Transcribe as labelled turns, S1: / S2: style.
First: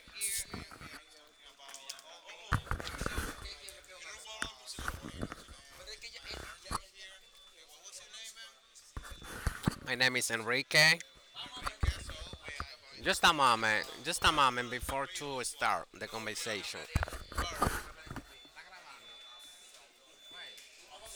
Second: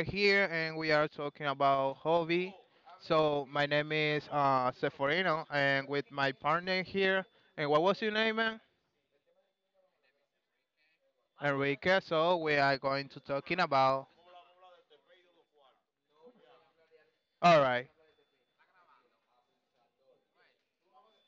S1: here and we are talking about hobby. So my name is Sephorino, and with my partner here. And what was your name, man?
S2: My name is Enrique.
S1: Enrique. So we are going to
S2: Just a
S1: talking
S2: moment.
S1: about.
S2: Just a moment before to start the conversation.
S1: All right.